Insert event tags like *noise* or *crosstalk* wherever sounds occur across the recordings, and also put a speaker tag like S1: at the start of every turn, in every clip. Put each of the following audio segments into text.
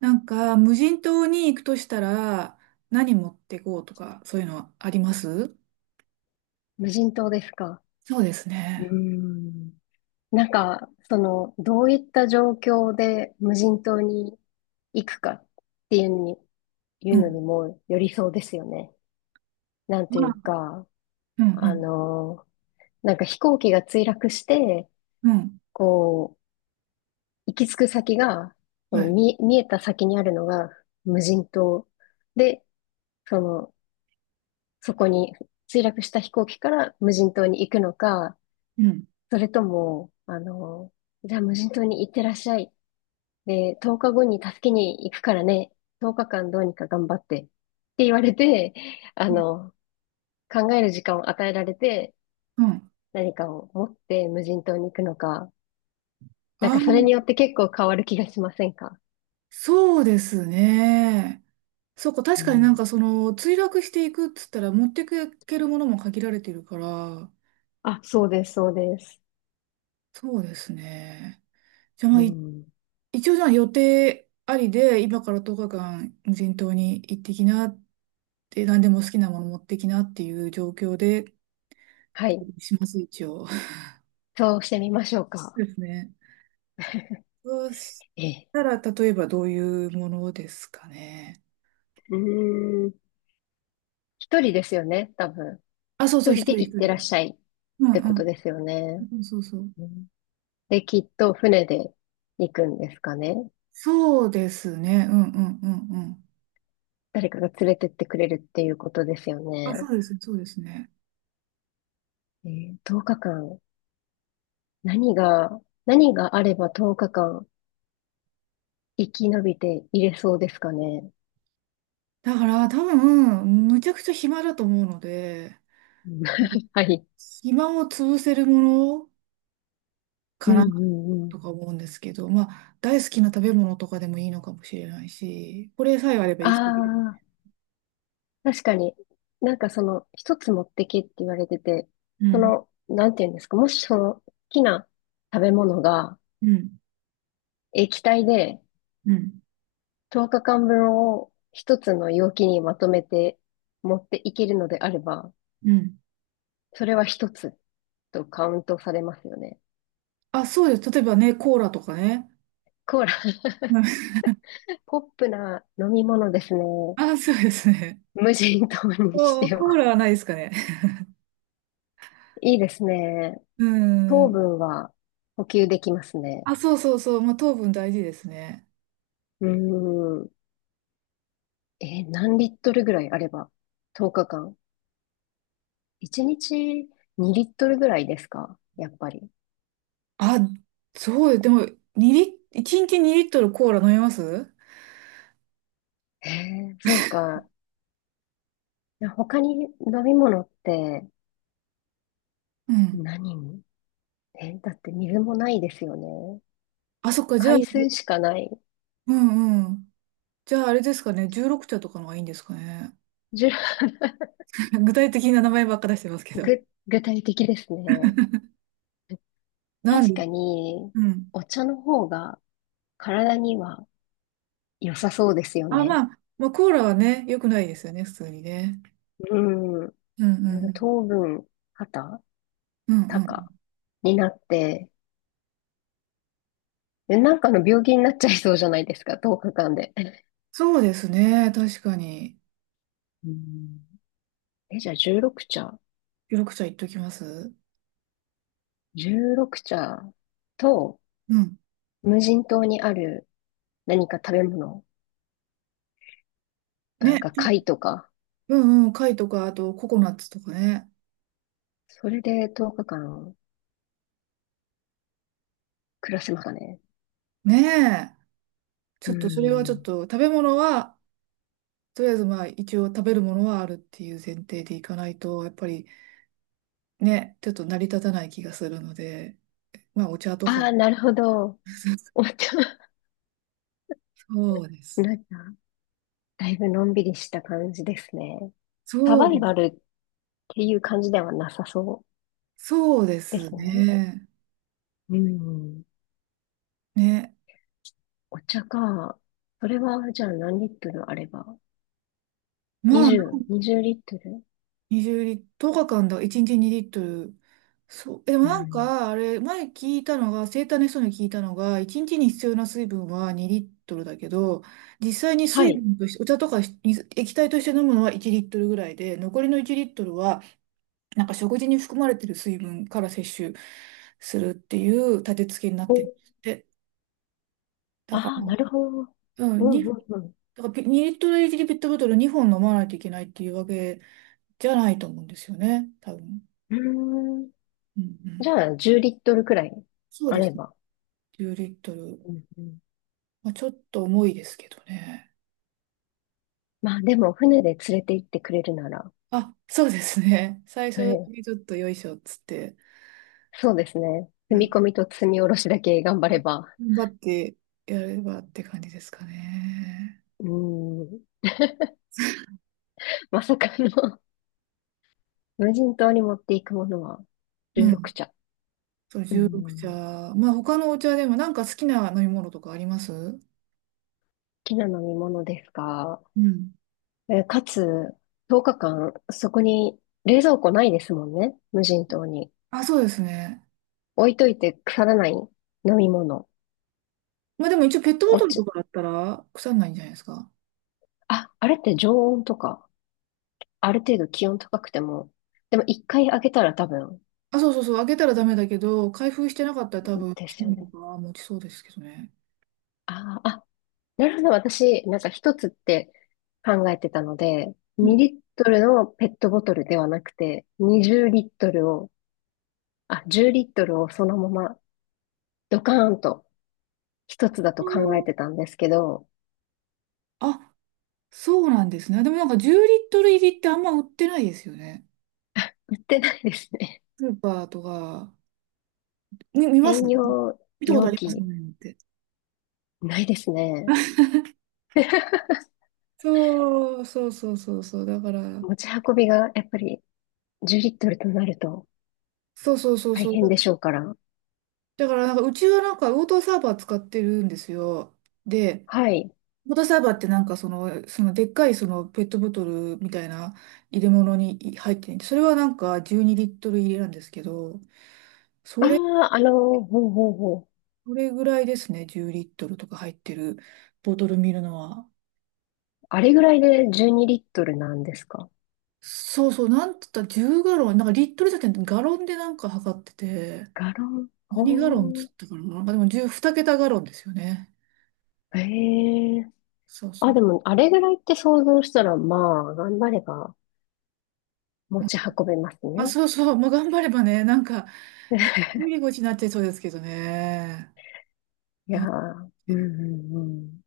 S1: なんか、無人島に行くとしたら、何持ってこうとか、そういうのはあります？
S2: 無人島ですか。
S1: そうですね。
S2: なんか、その、どういった状況で無人島に行くかっていうのに、い
S1: う
S2: うのに
S1: ん。
S2: もよりそうですよね。なんと
S1: ま
S2: い
S1: あ、
S2: うか、
S1: う
S2: あ
S1: ん、
S2: の、なんか飛行機が墜落して、
S1: うん、うん。
S2: こう、行き着く先が、そ
S1: は
S2: の
S1: い。
S2: 見えた先にあるのが無人島で、その、そこに墜落した飛行機から無人島に行くのか、
S1: うん。
S2: それとも、じゃあ無人島に行ってらっしゃい。で、10日後に助けに行くからね、10日間どうにか頑張って、って言われて、あの、考える時間を与えられて、
S1: うん。
S2: 何かを持って無人島に行くのか、なんかそれ
S1: あ、
S2: によって結構変わる気がしませんか？
S1: そうですね。そこ、
S2: う
S1: 確かになん
S2: ん。
S1: かその、墜落していくっつったら、持っていけるものも限られてるから。
S2: あ、そうです、そうです。
S1: そうですね。じゃあ、まあ、
S2: う
S1: い
S2: ん。
S1: 一応じゃあ予定ありで、今から10日間無人島に行ってきなって、何でも好きなもの持ってきなっていう状況で、
S2: はい。
S1: します、一応。
S2: そうしてみましょう
S1: *laughs*
S2: か。
S1: ですね。そうし
S2: ええ。
S1: たら、例えばどういうものですかね。
S2: うーん。一人ですよね、多分。
S1: あ、そうそ
S2: 一
S1: う、一
S2: 人
S1: 人
S2: で
S1: 一
S2: 行ってらっ
S1: 人。
S2: しゃいっ
S1: うん
S2: てこと
S1: う
S2: ですよね。
S1: ん。そうそうそう。
S2: うん。で、きっと船で行くんですかね。
S1: そうですね。うんうんうんうん。
S2: 誰かが連れてってくれるっていうことですよ
S1: あ、そ
S2: ね。
S1: うですね、そうですね。
S2: 10日間、何が、何があれば10日間生き延びていれそうですかね。
S1: だから多分、むちゃくちゃ暇だと思うので、
S2: うん *laughs* はい。
S1: 暇を潰せるものか
S2: うん
S1: な
S2: うんうん。
S1: とか思うんですけど、まあ、大好きな食べ物とかでもいいのかもしれないし、これさえあれば
S2: あ
S1: 生きていける。
S2: あ、確かに。なんかその、一つ持ってけって言われてて、
S1: う
S2: そ
S1: ん、
S2: の、なんていうんですか、もしその、好きな食べ物が
S1: うん、
S2: 液体で
S1: うん、
S2: 10日間分を一つの容器にまとめて持っていけるのであれば、
S1: うん。
S2: それは一つ。とカウントされますよね。
S1: あ、そうです。例えばね、コーラとかね。
S2: コーラ、
S1: *laughs* うん。
S2: *laughs* ポップな飲み物ですね。
S1: あ、そうですね。
S2: 無人島にし
S1: お、
S2: て
S1: コー
S2: は。
S1: ラはないですかね。
S2: いいですね。
S1: う
S2: 糖
S1: ん。
S2: 分は補給できますね。
S1: あ、そうそうそう。まあ、糖分大事ですね。
S2: うーん。何リットルぐらいあれば 10 日間。1日2リットルぐらいですかやっぱり。
S1: あ、そう、でも、2リ、1日2リットルコーラ飲みます？
S2: へえ、そうか。他に飲み物って
S1: うん。
S2: 何にえ、だって水もないですよね。
S1: あ、そっか、じゃあ、
S2: 海水しかない。
S1: うんうん。じゃあ、あれですかね、16茶とかのがいいんですかね。
S2: じゅ、
S1: *laughs* 具体的な名前ばっか出してますけど。
S2: ぐ、具体的ですね。
S1: なん
S2: 確
S1: で、
S2: かに、
S1: うん。
S2: お茶の方が体には良さそうですよ
S1: あ、ま
S2: ね。
S1: あ、まあ、コーラはね、良くないですよね、普通にね。
S2: うん。
S1: うんう
S2: なんか
S1: ん。
S2: 糖分、肩、
S1: うんうん。
S2: 高になって、でなんかの病気になっちゃいそうじゃないですか、10日間で。
S1: そうですね、確かに。
S2: うん。え、じゃあ16茶。
S1: 緑茶言っときます。
S2: 16茶と
S1: うん。
S2: 無人島にある何か食べ物、なんか
S1: ね。
S2: 貝とか、
S1: うんうん。貝とか、あとココナッツとかね。
S2: それで10日間暮らせますかね。
S1: ねえ。ちょ
S2: う
S1: っと、それはちょっ
S2: ん。
S1: と、食べ物は、とりあえずまあ、一応食べるものはあるっていう前提でいかないと、やっぱりね、ちょっと成り立たない気がするので、まあ、お茶とか。
S2: ああ、なるほど。
S1: *laughs*
S2: お茶、
S1: そうです。
S2: なんか、だいぶのんびりした感じですね。サ
S1: そ
S2: バ
S1: う
S2: イ
S1: で
S2: バ
S1: す。
S2: ルっていう感じではなさそ
S1: そうで
S2: うで
S1: す
S2: すね。
S1: ね。
S2: うん。
S1: ね。
S2: お茶か。それは、じゃあ何リットルあれば
S1: まあ、
S2: 20、20リットル。
S1: 20リットル、10日間だ、1日2リットル。そう。え、でも
S2: う
S1: なん
S2: ん。
S1: か、あれ、前聞いたのが、生体の人に聞いたのが、1日にちに必要な水分は2リットルだけど、実際に
S2: は
S1: 水
S2: い。
S1: 分として、お茶とかし水液体として飲むのは1リットルぐらいで、残りの1リットルは、なんか食事に含まれてる水分から摂取するっていう立て付けになってるん
S2: お、
S1: ですって。
S2: あ
S1: だか
S2: あ、なるほど。
S1: ら、う
S2: う
S1: ん、に、
S2: んうんう
S1: だからピ2リットル1リットルボトル2本飲まないといけないっていうわけじゃないと思うんですよね、多分。
S2: ん。うーん。
S1: うんう
S2: じ
S1: ん。
S2: ゃあ、10リットルくらい
S1: そう
S2: あ
S1: で
S2: れ
S1: す。
S2: ば。
S1: 10リットル。
S2: うんうん。
S1: まあ、ちょっと重いですけどね。
S2: まあでも、船で連れて行ってくれるなら、
S1: あ、そうですね。*laughs* 最
S2: は
S1: 初
S2: い。
S1: にちょっとよいしょっつって、
S2: そうですね。積
S1: なん
S2: み込
S1: か、
S2: みと積み下ろしだけ頑張れば。
S1: 頑張ってやればって感じですかね。
S2: うーん。*laughs* まさかの無人島に持っていくものは
S1: う
S2: 16
S1: ん。
S2: 茶。
S1: そう、
S2: うん。好
S1: 16茶。まあ、他のお茶でもなんか好きな飲み物とかあります？
S2: きな飲み物ですか？
S1: うん。
S2: かつ、10日間、そこに冷蔵庫ないですもんね。無人島に。
S1: あ、そうですね。
S2: 置いといて腐らない飲み物。
S1: まあ、でも一応ペットボ
S2: お
S1: トル
S2: 茶、
S1: とかだったら腐んないんじゃないですか。
S2: あ、あれって常温とか、ある程度気温高くても、でも一回開けたら多分
S1: あ、そうそうそう、開けたらダメだけど、開封してなかったら多分、
S2: で
S1: チ
S2: す
S1: ー
S2: よ
S1: ム
S2: ね。
S1: とか持ちそうですけどね。
S2: あーあ、なるほど。私、なんか一つって考えてたので、
S1: う
S2: 2
S1: ん。
S2: リットルのペットボトルではなくて、20リットル、あ、10リットルをそのままドカーンと一つだと考えてたんですけど、
S1: あ、そうなんですね。でもなんか10リットル入りってあんま売ってないですよね。
S2: 売ってないですね。
S1: スーパーとか、み、見
S2: *laughs*
S1: ます
S2: 専用
S1: 見たこと
S2: 容
S1: あります
S2: 器
S1: ねって。
S2: ないですね。
S1: そうそうそうそうそう。だから、
S2: 持ち運びがやっぱり10リットルとなると
S1: そうそうそう
S2: 大
S1: そ
S2: 変で
S1: う。
S2: しょうから。
S1: だからなんかうちはなんかウォーターサーバー使ってるんですよ。で、
S2: はい。
S1: ウォーターサーバーってなんかその、そのでっかいそのペットボトルみたいな入れ物に入っていて、それはなんか12リットル入れなんですけど、
S2: あ
S1: それ、
S2: あ、ほうほうほう。
S1: それぐらいですね、10リットルとか入ってるボトル見るのは。
S2: あれぐらいで12リットルなんですか。
S1: そうそう、なんつったら10ガロン、なんかリットルじゃなくてガロンでなんか測ってて、
S2: ガロン。ほ
S1: 何ガロンっつ
S2: う。
S1: ったかな、なんかでも10、2桁ガロンですよね。
S2: へえ。
S1: そうそ
S2: あ、
S1: う。
S2: でも、あれぐらいって想像したら、まあ、頑張れば持
S1: うん。
S2: ち運べます
S1: あ、
S2: ね。
S1: そうそう、まあ、頑張ればね、なんかぎっくり腰になっちゃいそうですけどね。
S2: いやー、うんうんうん。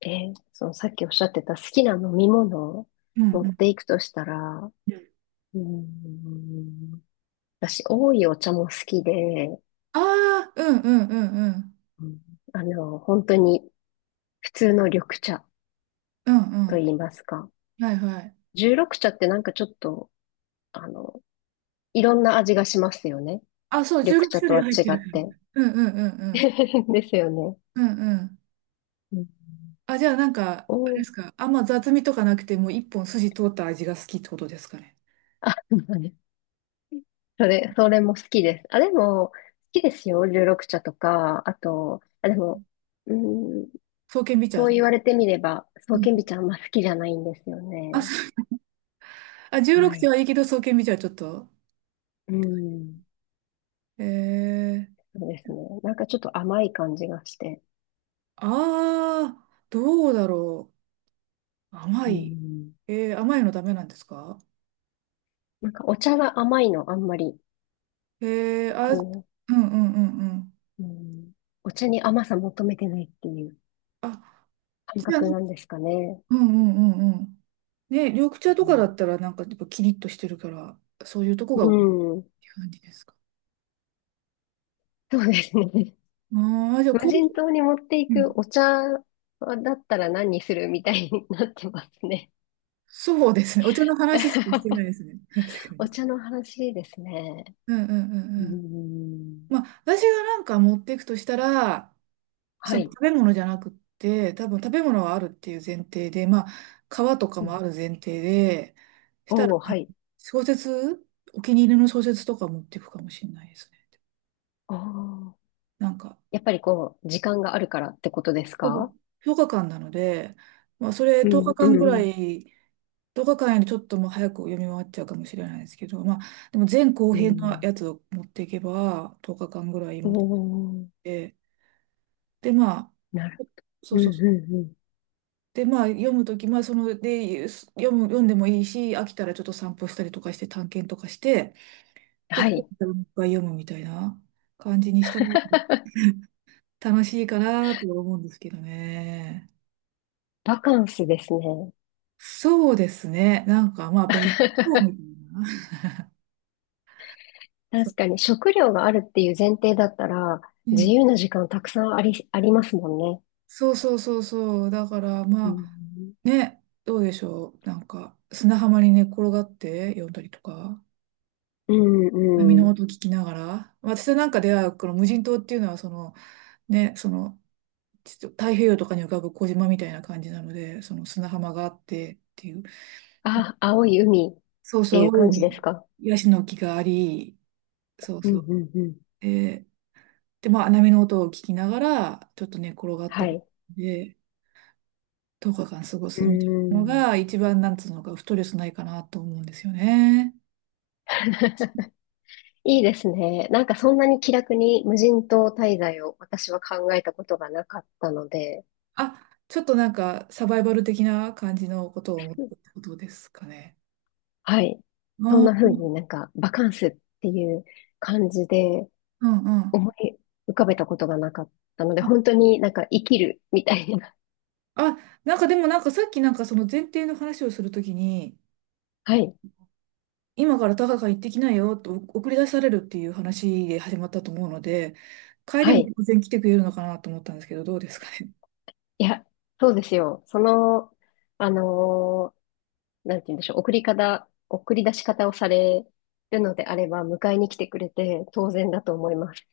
S2: えそのさっきおっしゃってた好きな飲み物を
S1: うん
S2: 持
S1: う
S2: って
S1: ん。
S2: いくとしたら、うーん、私、多いお茶も好きで、
S1: ああ、うんうんうんうん。
S2: うん。本当に普通の緑茶
S1: うんう
S2: と
S1: ん。
S2: 言いますか。
S1: はいはい。
S2: 十六茶ってなんかちょっと、あの、いろんな味がしますよね。
S1: あ、そう、
S2: 緑茶とは
S1: 16
S2: 違
S1: 種類
S2: っ
S1: 入ってる
S2: て。
S1: から。*laughs* うんうんうんう
S2: *laughs*
S1: ん。
S2: ですよね。
S1: うんうん。
S2: うん。
S1: あ、じゃあなんか、あれで
S2: お、
S1: すか。あんま雑味とかなくてもう一本筋通った味が好きってことですかね。
S2: あ、*laughs* それも好きです。あ、でも、好きですよ。十六茶とか、あと、あ、でも、うん。
S1: 爽健美茶。
S2: そう言われてみれば、そ
S1: う
S2: うけんび
S1: ん。
S2: ちゃんあんま好きじゃないんですよ
S1: あ、そ
S2: ね。
S1: う、あ、
S2: は
S1: 16茶
S2: い。
S1: はいいけど爽健美茶はちょっと。
S2: うん。
S1: えー、
S2: そうですね。なんかちょっと甘い感じがして。
S1: ああ、どうだろう。甘
S2: う
S1: い。
S2: ん。
S1: えー、甘いのダメなんですか？
S2: なんかお茶が甘いのあんまり、
S1: えー、あ、うん
S2: こ
S1: うんうんうん。
S2: う、うん、お茶に甘さ求めてないっていう
S1: あ、
S2: 感
S1: じゃ
S2: 覚なん
S1: あ、
S2: ですかね。
S1: うんうんうんうん。ね、緑茶と
S2: う
S1: かだ
S2: ん
S1: ったらなんかやっぱキリッとしてるから、そういうとこが、
S2: う
S1: って
S2: ん。
S1: 感じですか。
S2: そうですね。*laughs*
S1: ああ、じゃあ、
S2: 無
S1: こ
S2: 人島
S1: う、
S2: に持ってい
S1: う
S2: く
S1: ん。
S2: お茶だったら何にするみたいになってますね。
S1: そうですね。お茶の話しかしてないですね。確
S2: *laughs*
S1: かに。
S2: お茶の話ですね。
S1: うんうんう
S2: う
S1: んうん。
S2: ん。
S1: まあ、私がなんか持っていくとしたら、そ
S2: は
S1: の
S2: い。
S1: 食べ物じゃなくって、多分食べ物はあるっていう前提で、まあ、皮とか
S2: う
S1: もあ
S2: ん。
S1: る前提で、したら、
S2: おー、はい。
S1: 小説、お気に入りの小説とか持っていくかもしれないですね。
S2: ああ。
S1: なんか、
S2: やっぱりこう、時間があるからってことです
S1: 多
S2: か？
S1: 分10日間なので、まあ、それ
S2: う
S1: 10
S2: ん、
S1: 日間ぐ
S2: う
S1: ら
S2: ん、
S1: い、10日間よりちょっともう早く読み終わっちゃうかもしれないですけど、まあ、でも前後
S2: う
S1: 編の
S2: ん。
S1: やつを持っていけば、10日間ぐらい
S2: お
S1: 持っ
S2: ー、
S1: て、で、まあ、
S2: なる。
S1: そう
S2: うん
S1: そうそう。
S2: うんうん。
S1: で、まあ、読むとき、まあ、その、で、読む、読んでもいいし、飽きたらちょっと散歩したりとかして、探検とかして、で、
S2: は
S1: も
S2: い。
S1: う一回読むみたいな感じにしたら、
S2: *laughs*
S1: *laughs* 楽しいかなとは思うんですけどね。
S2: バカンスですね。
S1: そうですね。なんかまあ
S2: *laughs*
S1: 別荘みたいな。*laughs* そう、
S2: 確かに食料があるっていう前提だったら、
S1: う
S2: 自
S1: ん。
S2: 由な時間たくさんありますもんね。
S1: そうそうそうそう。だから
S2: う
S1: まあ
S2: ん、
S1: ね、どうでしょう。なんか砂浜に寝っ転がって読んだりとか、
S2: う
S1: 波
S2: んう
S1: の
S2: ん。
S1: 音聞きながら。私なんかではこの無人島っていうのはそのね、そのちょっと太平洋とかに浮かぶ小島みたいな感じなので、その砂浜があってっていう。
S2: あ、青い海っ
S1: そう
S2: て
S1: そう、
S2: いう
S1: 青い
S2: 感じです
S1: 海、
S2: か？
S1: ヤシの木があり、そう
S2: うん、
S1: そう。
S2: うん、うん。
S1: でで、まあ、波の音を聞きながら、ちょっと寝転がっ
S2: は
S1: て、
S2: い。
S1: で、10日間過ご
S2: う
S1: すみたいなの
S2: ん
S1: が、一番、なんつうのか、ストレスないかなと思うんですよね。
S2: *laughs* いいですね。なんかそんなに気楽に無人島滞在を私は考えたことがなかったので、
S1: あ、ちょっとなんか、サバイバル的な感じのことを思ったってことですかね。
S2: はい。そん
S1: あ
S2: な
S1: ー、う
S2: 風
S1: ん
S2: になんかバカンスっていう感じで
S1: うんうん。
S2: 思い浮かべたことがなかったので、
S1: あ、
S2: 本当になんか生きるみたいな。
S1: あ、なんかでもなんかさっきなんかその前提の話をするときに、
S2: *laughs* はい。
S1: 今から高カ行ってきなよと送り出されるっていう話で始まったと思うので、帰り
S2: は
S1: も
S2: い。
S1: 当然来てくれるのかなと思ったんですけど、どうですかね。
S2: いや、そうですよ。その、あのーなんて言うんでしょう。送り方、送り出し方をされるのであれば、迎えに来てくれて当然だと思います。